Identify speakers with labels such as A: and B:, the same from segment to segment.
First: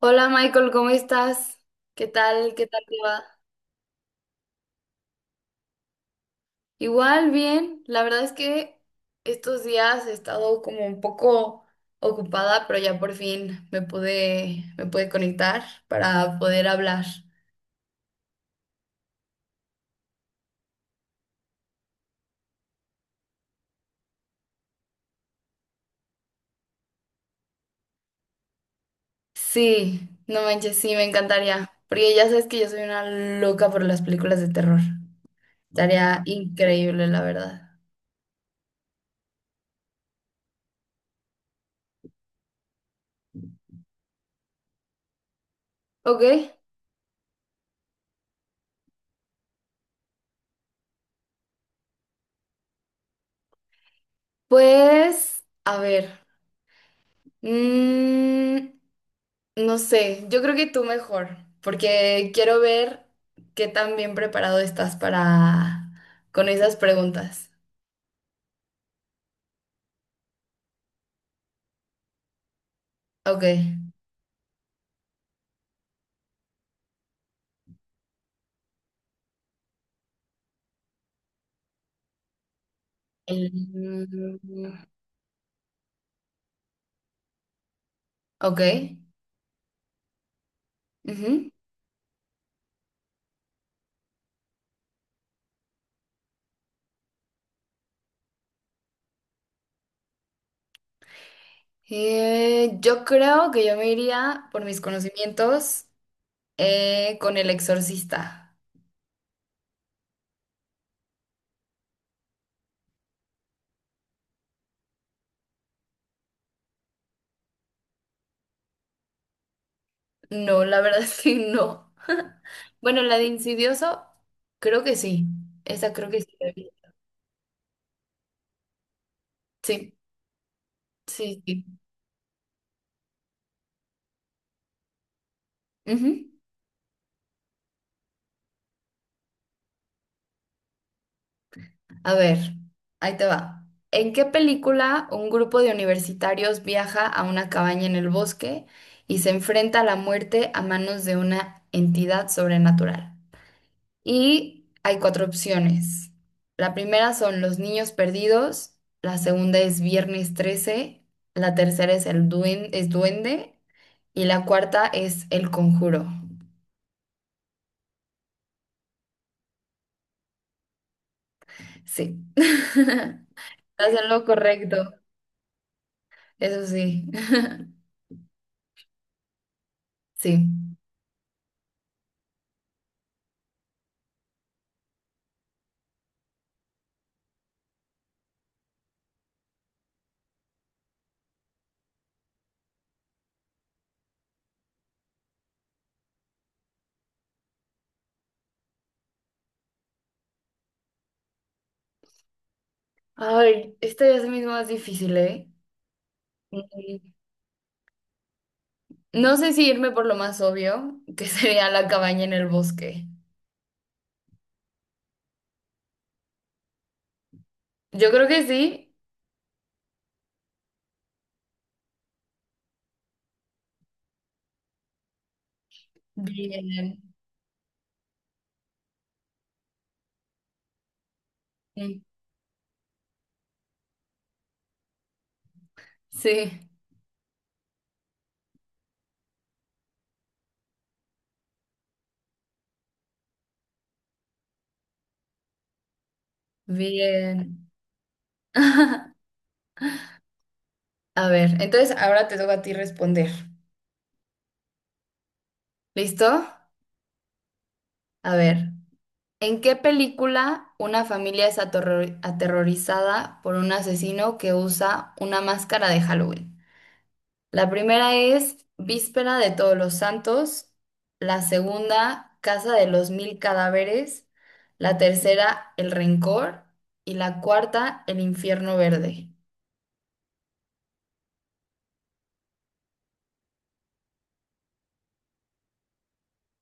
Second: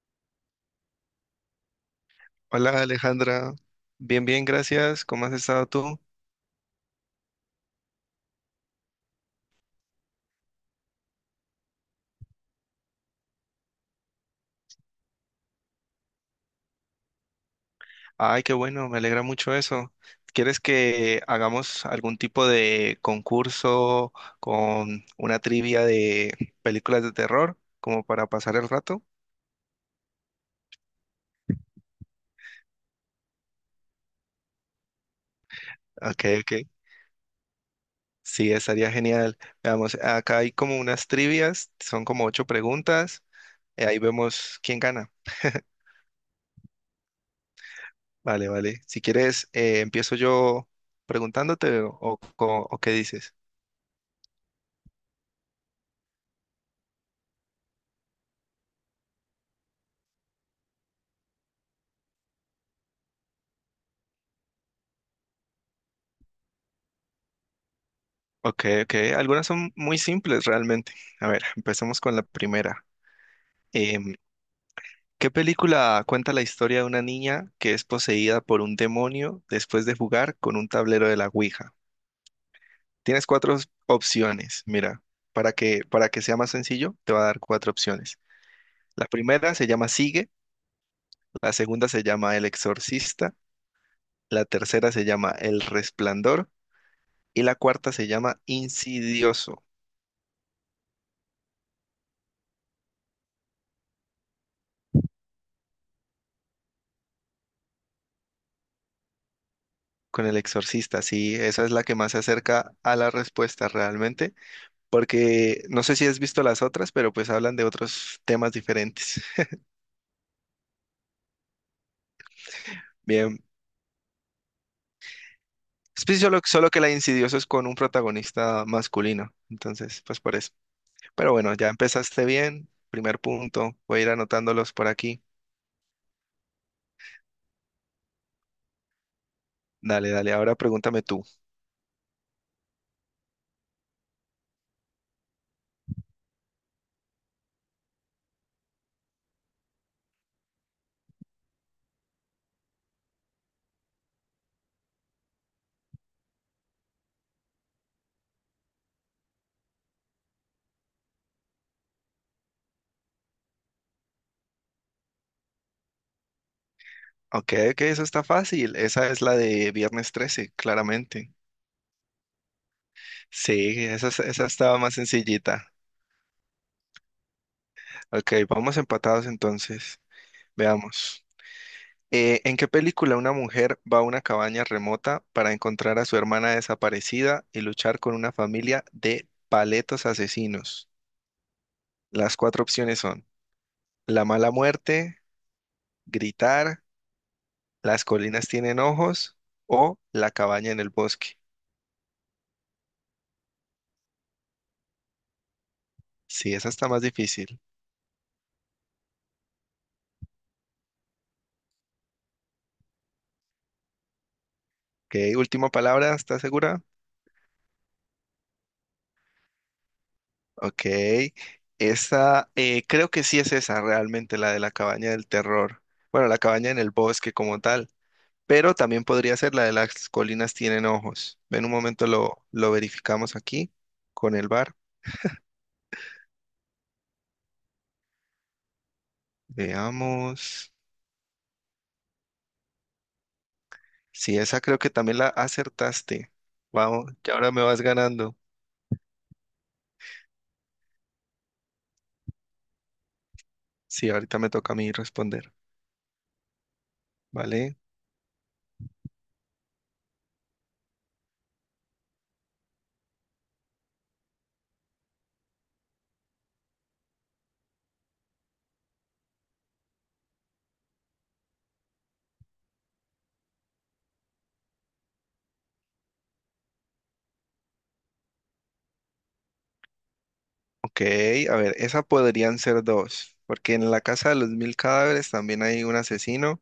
A: Hola Michael, ¿cómo estás? ¿Qué tal? ¿Qué tal
B: Hola
A: te va?
B: Alejandra, bien, bien, gracias. ¿Cómo has estado tú?
A: Igual, bien. La verdad es que estos días he estado como un poco ocupada, pero ya por fin me pude conectar para poder hablar.
B: Ay, qué bueno, me alegra mucho eso. ¿Quieres que hagamos algún tipo de concurso con una trivia de películas de terror como para pasar el rato?
A: Sí, no manches, sí, me encantaría, porque ya sabes que yo soy una loca por las películas de terror. Estaría
B: Ok, ok.
A: increíble, la verdad.
B: Sí, estaría genial. Veamos, acá hay como unas trivias, son como ocho preguntas, ahí vemos quién gana.
A: Ok,
B: Vale, vale. Si quieres, empiezo yo preguntándote o qué dices.
A: pues, a ver. Mm, No sé, yo creo que tú mejor, porque quiero ver qué tan bien preparado estás para con esas preguntas.
B: Ok, ok. Algunas son muy simples realmente. A ver, empecemos con la primera.
A: Ok.
B: Em, ¿Qué película cuenta la historia de una niña que es poseída por un demonio después de jugar con un tablero de la Ouija? Tienes cuatro
A: Em,
B: opciones, mira, para que sea más sencillo, te va a dar cuatro opciones.
A: ok.
B: La primera se llama Sigue,
A: Ujú.
B: la segunda se llama El Exorcista, la tercera se llama El Resplandor y la cuarta se llama Insidioso.
A: Yo creo que yo me iría por mis conocimientos con El Exorcista.
B: Con el exorcista, sí, esa es la que más se acerca a la respuesta realmente, porque no sé si has visto las otras, pero pues hablan de otros temas diferentes.
A: No, la verdad es que no. Bueno, la de
B: Bien,
A: Insidioso, creo que sí. Esa
B: es
A: creo
B: pues
A: que sí.
B: solo que la de Insidioso es con un protagonista masculino,
A: Sí,
B: entonces pues por eso. Pero
A: sí,
B: bueno,
A: sí.
B: ya empezaste bien, primer punto, voy a ir anotándolos por aquí.
A: Ujú.
B: Dale, dale, ahora pregúntame tú.
A: A ver, ahí te va. ¿En qué película un grupo de universitarios viaja a una cabaña en el bosque y se enfrenta a la muerte a manos de una entidad sobrenatural? Y hay cuatro opciones. La primera son Los Niños Perdidos, la segunda es Viernes 13, la tercera es Duende y la cuarta es El Conjuro.
B: Ok, ok, eso está fácil, esa es la de Viernes 13, claramente.
A: Sí. Estás
B: Sí,
A: en
B: esa,
A: lo
B: esa estaba
A: correcto,
B: más sencillita.
A: eso sí.
B: Ok, vamos empatados entonces.
A: Sí.
B: Veamos. ¿En qué película una mujer va a una cabaña remota para encontrar a su hermana desaparecida y luchar con una familia de paletos asesinos? Las cuatro opciones son La mala muerte, Gritar, Las colinas tienen ojos o La cabaña en el bosque.
A: Ay, esta es mismo más difícil, ¿eh?
B: Sí, esa está
A: Mm,
B: más difícil.
A: No sé si irme por lo más obvio, que sería la cabaña en el bosque.
B: Ok, última palabra, ¿estás segura?
A: Yo creo que sí.
B: Ok, esa creo que sí es esa realmente, la de la cabaña del terror. Bueno, la cabaña en el
A: Bien.
B: bosque como tal. Pero también podría ser la de las colinas tienen ojos. En un
A: Mm,
B: momento lo verificamos aquí con el bar.
A: Sí,
B: Veamos. Sí, esa creo que también la acertaste. Vamos, ya ahora me
A: bien.
B: vas ganando.
A: A ver, entonces ahora te toca a ti responder.
B: Sí, ahorita me toca a mí responder,
A: ¿Listo?
B: ¿vale?
A: A ver, ¿en qué película una familia aterrorizada por un asesino que usa una máscara de Halloween? La primera es Víspera de Todos los Santos, la segunda Casa de los Mil Cadáveres, la tercera El Rencor y la cuarta El Infierno Verde.
B: Ok, a ver, esa podrían ser dos, porque en la casa de los mil cadáveres también hay un asesino.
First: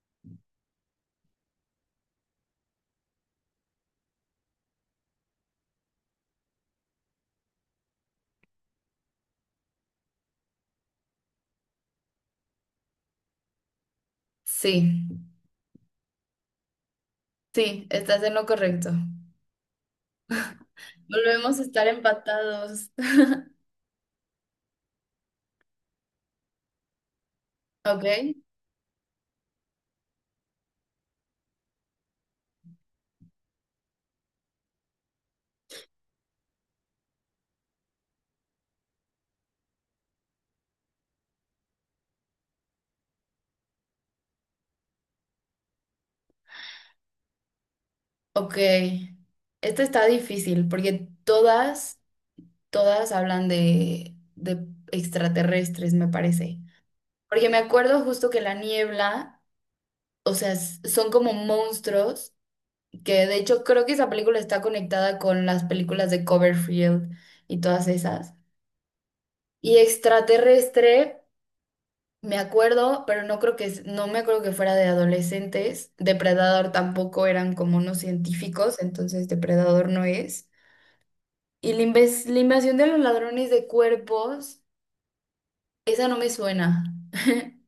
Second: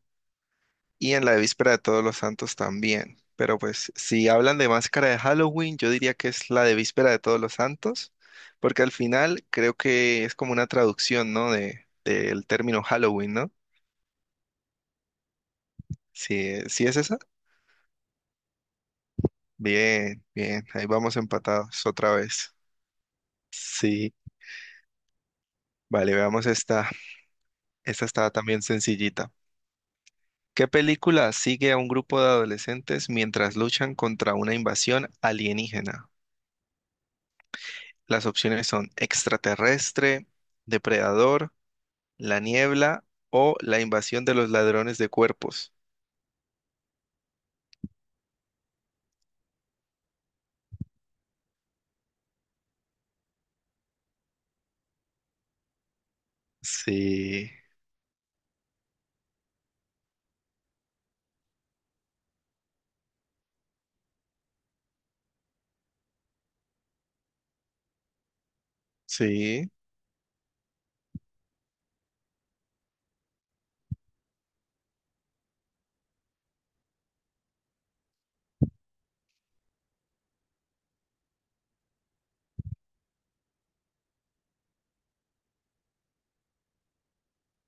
B: Y en la víspera de Todos los Santos también. Pero pues si hablan de máscara de Halloween, yo diría que es la de víspera de Todos los Santos, porque al final creo que es como una traducción, ¿no? De, del término Halloween, ¿no?
A: Sí,
B: Si, si es esa.
A: sí, estás en lo correcto.
B: Bien, bien, ahí vamos
A: Volvemos a
B: empatados
A: estar
B: otra vez.
A: empatados.
B: Sí, vale, veamos esta. Esta
A: Ok,
B: está también sencillita. ¿Qué película sigue a un grupo de adolescentes mientras luchan contra una invasión alienígena? Las opciones son extraterrestre, depredador, la niebla o la invasión de los ladrones de cuerpos.
A: ok. Esta está difícil porque todas hablan de extraterrestres, me parece. Porque
B: Sí,
A: me acuerdo justo que la niebla, o sea, son como monstruos, que de hecho creo que esa película está conectada con las películas de Coverfield y todas esas.
B: sí.
A: Y extraterrestre, me acuerdo, pero no creo que no me acuerdo que fuera de adolescentes. Depredador tampoco, eran como unos científicos, entonces Depredador no es. Y la invasión de los ladrones de cuerpos, esa no me suena.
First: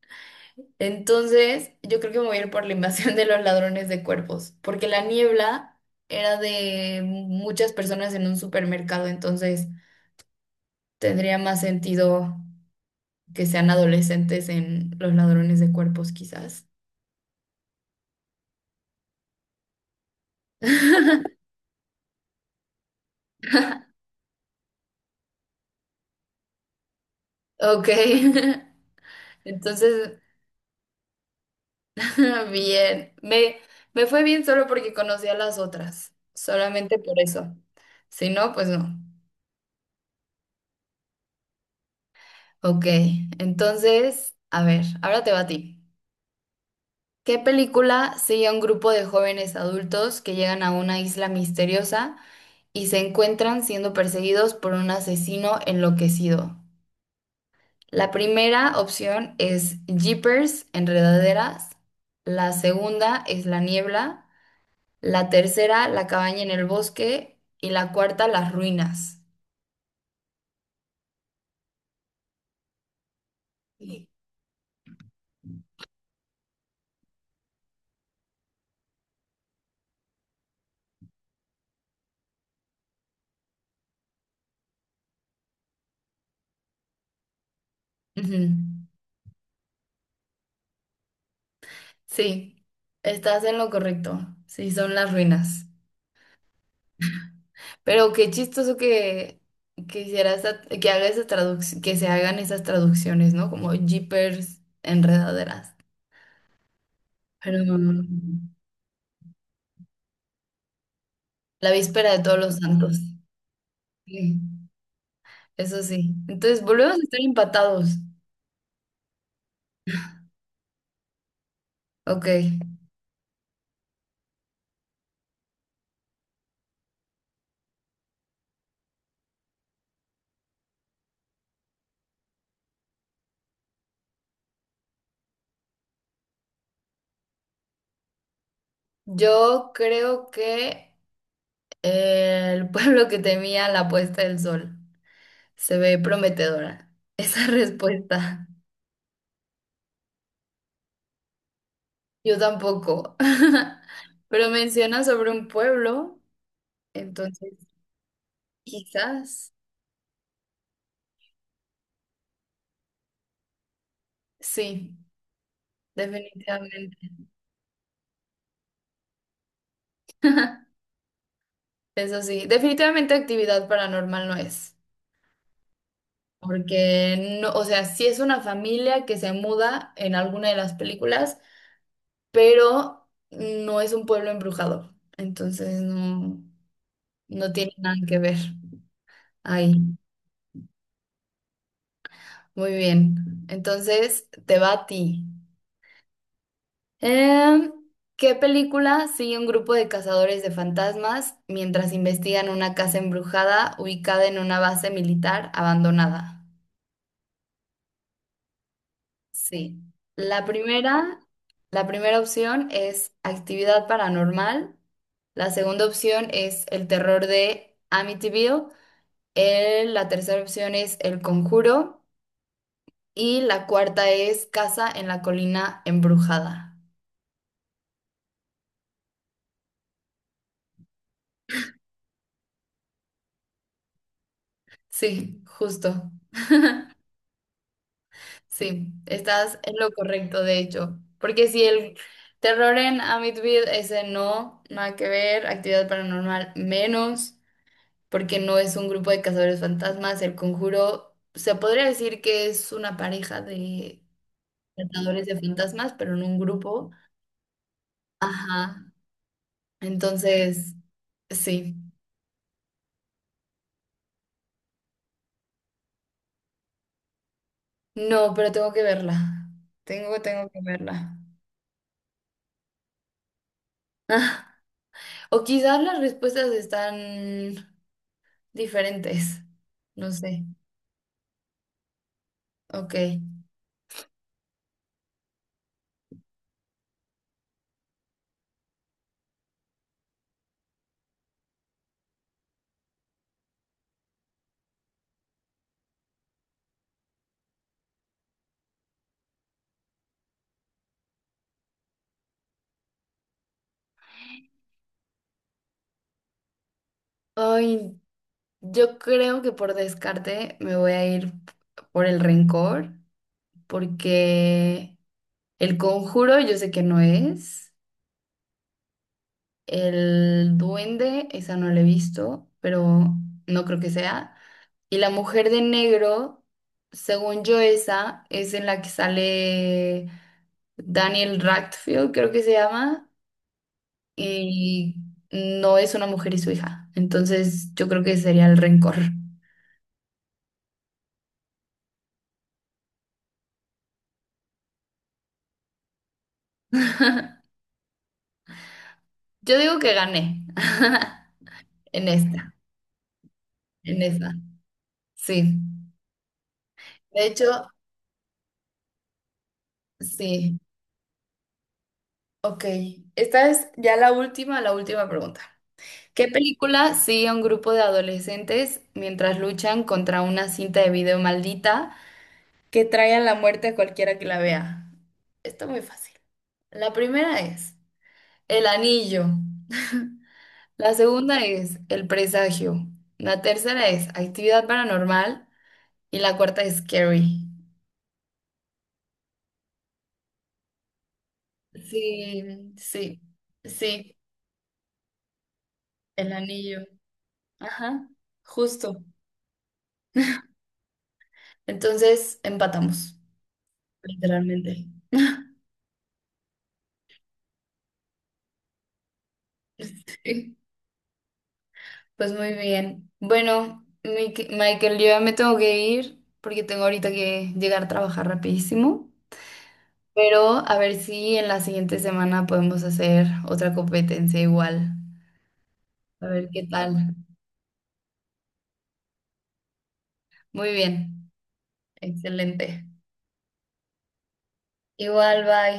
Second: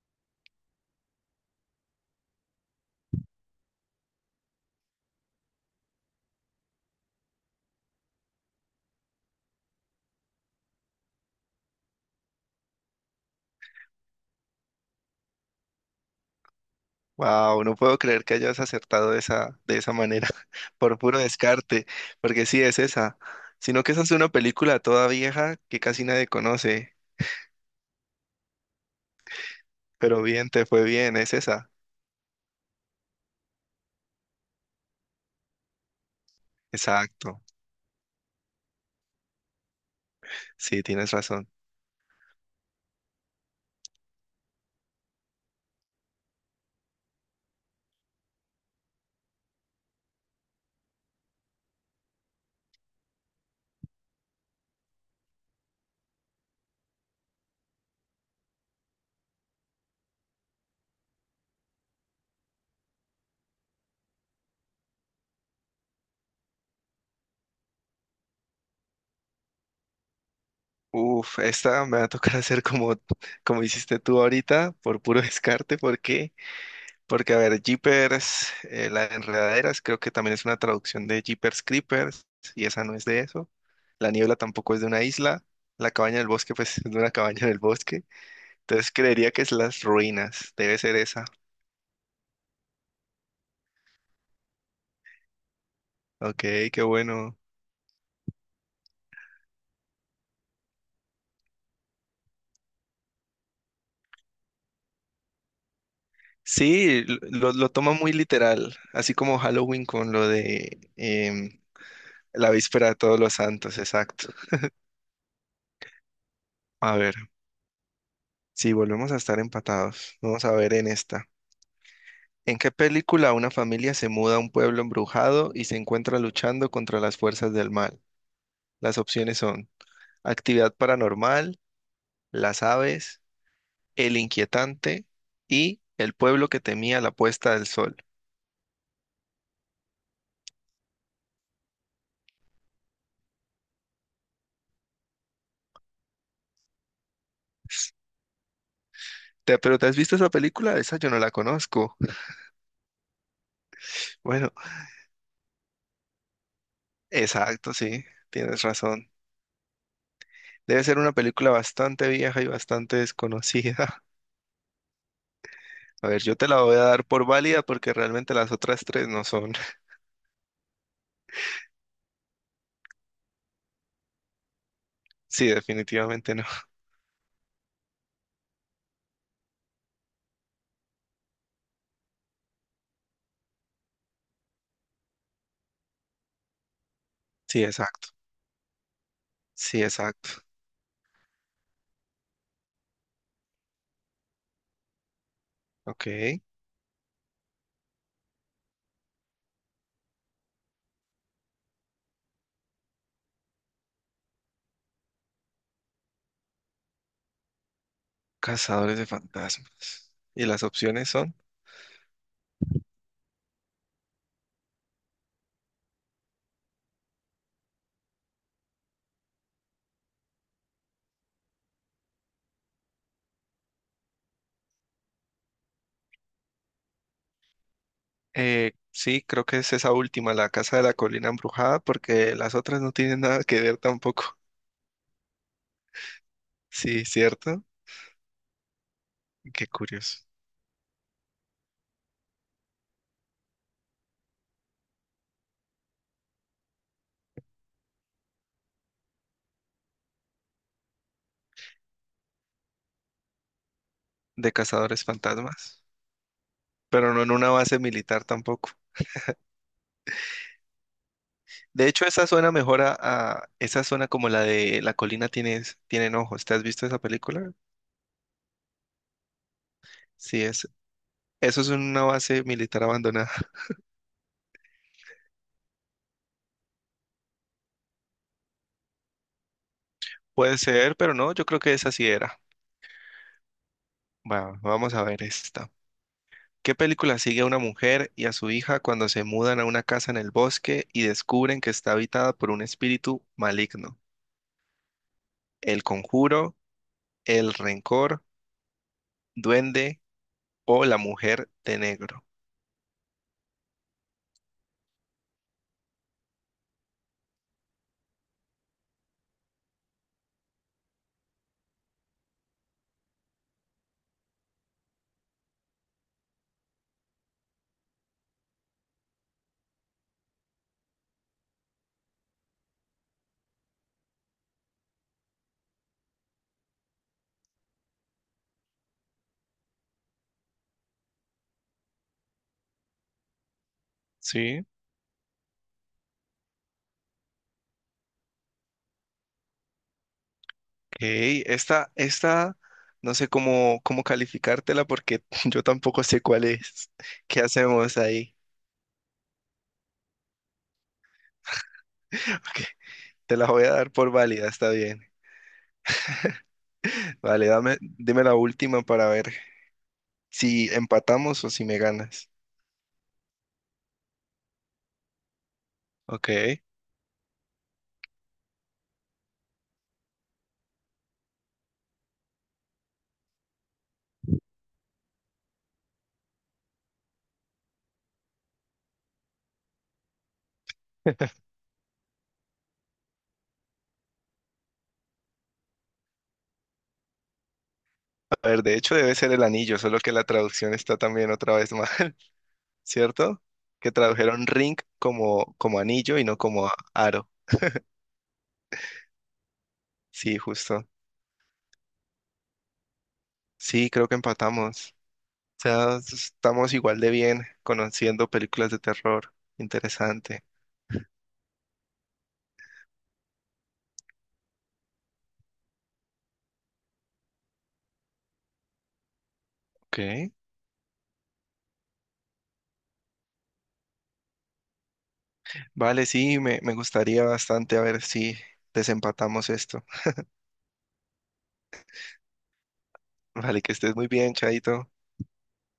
A: Entonces, yo creo que me voy a ir por la invasión de los ladrones de cuerpos, porque la niebla era de muchas personas en un supermercado, entonces tendría más sentido que sean adolescentes en los ladrones de cuerpos, quizás.
B: Wow, no puedo creer que hayas acertado de esa manera, por puro descarte, porque sí es esa. Sino que esa es una película toda vieja que casi nadie conoce,
A: Ok, entonces,
B: pero bien, te fue bien, es esa.
A: bien, me fue bien solo porque conocía las otras, solamente por
B: Exacto,
A: eso. Si no, pues no.
B: sí, tienes razón.
A: Ok, entonces, a ver, ahora te va a ti. ¿Qué película sigue a un grupo de jóvenes adultos que llegan a una isla misteriosa y se encuentran siendo perseguidos por un asesino enloquecido? La primera opción es Jeepers, Enredaderas. La segunda es La Niebla. La tercera, La Cabaña en el Bosque. Y la cuarta, Las Ruinas.
B: Uf, esta me va a tocar hacer como, como hiciste
A: Sí,
B: tú ahorita, por puro descarte, porque porque, a ver, Jeepers, la de Enredaderas, creo que también es una traducción de Jeepers Creepers, y esa no es de eso. La niebla tampoco es de una isla. La cabaña del bosque, pues, es de una cabaña del bosque.
A: Ujú.
B: Entonces creería que es las ruinas. Debe ser esa.
A: Sí, estás en lo correcto. Sí, son Las Ruinas.
B: Ok, qué bueno.
A: Pero qué chistoso que, que haga esa traduc- que se hagan esas traducciones, ¿no? Como jeepers, enredaderas.
B: Sí, l- lo,
A: Pero
B: lo toma muy literal, así como Halloween con lo de
A: la víspera de todos
B: la
A: los
B: víspera de
A: santos.
B: todos los santos, exacto.
A: Sí, eso sí. Entonces, volvemos
B: A
A: a
B: ver,
A: estar empatados.
B: si volvemos a estar empatados, vamos a ver en esta.
A: Ok.
B: ¿En qué película una familia se muda a un pueblo embrujado y se encuentra luchando contra las fuerzas del mal? Las opciones son Actividad Paranormal, Las Aves, El Inquietante y El pueblo que temía la puesta del sol.
A: Yo creo que el pueblo que temía la puesta del sol se ve prometedora. Esa respuesta.
B: ¿Pero te has visto esa película? Esa yo no la conozco.
A: Yo tampoco. Pero
B: Bueno,
A: menciona sobre un pueblo, entonces.
B: exacto, sí, tienes razón.
A: Quizás,
B: Debe ser una película bastante vieja y bastante desconocida.
A: sí,
B: A ver, yo te la voy a dar
A: definitivamente.
B: por válida porque realmente las otras tres no son.
A: Eso sí, definitivamente actividad paranormal no es,
B: Sí, definitivamente no.
A: porque no, o sea, sí es una familia que se muda en alguna de las películas, pero no es un pueblo embrujado, entonces no, no
B: Sí,
A: tiene nada
B: exacto.
A: que ver
B: Sí,
A: ahí.
B: exacto.
A: Muy bien, entonces te va a ti.
B: Ok.
A: Em, ¿Qué película sigue un grupo de cazadores de fantasmas mientras investigan una casa embrujada ubicada en una base militar abandonada?
B: Cazadores de
A: Sí.
B: fantasmas.
A: La
B: Y las opciones
A: primera,
B: son,
A: la primera opción es actividad paranormal. La segunda opción es el terror de Amityville. La tercera opción es el conjuro. Y la cuarta es casa en la colina embrujada.
B: sí, creo que es esa última, la casa de la colina embrujada, porque las otras no tienen nada que ver tampoco.
A: Sí, justo.
B: Sí, cierto.
A: Sí, estás
B: Qué
A: en lo
B: curioso.
A: correcto, de hecho. Porque si el terror en Amityville, ese no, nada que ver, actividad paranormal menos, porque no es un grupo de cazadores fantasmas, el conjuro, se podría decir que es una pareja de
B: De cazadores
A: cazadores de
B: fantasmas.
A: fantasmas, pero no un grupo.
B: Pero no en una base militar tampoco.
A: Ajá, entonces, sí.
B: De hecho, esa suena mejor a esa zona como la de la colina tiene, tienen ojos. ¿Te has visto esa película?
A: No, pero tengo que verla.
B: Sí,
A: Tengo que
B: es,
A: verla.
B: eso es una base militar abandonada.
A: O quizás las respuestas están diferentes, no sé.
B: Puede ser, pero no, yo creo que esa sí era.
A: Ok.
B: Va, vamos a ver esta. ¿Qué película sigue a una mujer y a su hija cuando se mudan a una casa en el bosque y descubren que está habitada por un espíritu maligno? ¿El conjuro, el rencor, duende o la mujer de negro?
A: Ay, yo creo que por descarte me voy a ir por el rencor, porque el conjuro yo sé que no es, el duende, esa no la he visto, pero no creo que sea, y la mujer de negro, según yo esa, es en la que sale Daniel Radcliffe, creo que se llama,
B: Sí.
A: y no es una mujer y su hija, entonces yo creo que sería el rencor.
B: Ok, esta, no sé cómo, cómo calificártela porque yo tampoco sé cuál es. ¿Qué hacemos ahí?
A: Yo digo que gané en esta,
B: Ok, te la voy a dar
A: en
B: por
A: esta.
B: válida, está bien.
A: Sí. De
B: Vale,
A: hecho,
B: dame, dime la última para ver
A: sí.
B: si empatamos o si me ganas.
A: Ok. Esta es ya la última pregunta. ¿Qué
B: Ok.
A: película sigue a un grupo de adolescentes mientras luchan contra una cinta de video maldita que trae a la muerte a cualquiera que la vea? Está muy fácil. La primera es El Anillo. La segunda es El Presagio. La tercera es Actividad Paranormal. Y la cuarta es Scary.
B: A ver, de hecho debe ser el anillo, solo que la traducción está también otra vez mal,
A: Sí, sí,
B: ¿cierto? Que
A: sí,
B: tradujeron ring como, como anillo y
A: el
B: no como
A: anillo.
B: aro.
A: Ajá, justo.
B: Sí, justo.
A: Entonces empatamos,
B: Sí, creo que
A: literalmente.
B: empatamos. O sea, estamos igual de bien conociendo películas de terror. Interesante.
A: Sí, pues muy bien. Bueno, Michael, yo ya me tengo que ir porque tengo ahorita que llegar a trabajar rapidísimo.
B: Ok.
A: Pero a ver si en la siguiente semana podemos hacer otra competencia igual.
B: Vale,
A: A
B: sí,
A: ver
B: me,
A: qué
B: me
A: tal.
B: gustaría bastante a ver si desempatamos esto.
A: Muy bien, excelente.
B: Vale, que estés muy bien, Chaito.
A: Igual, bye.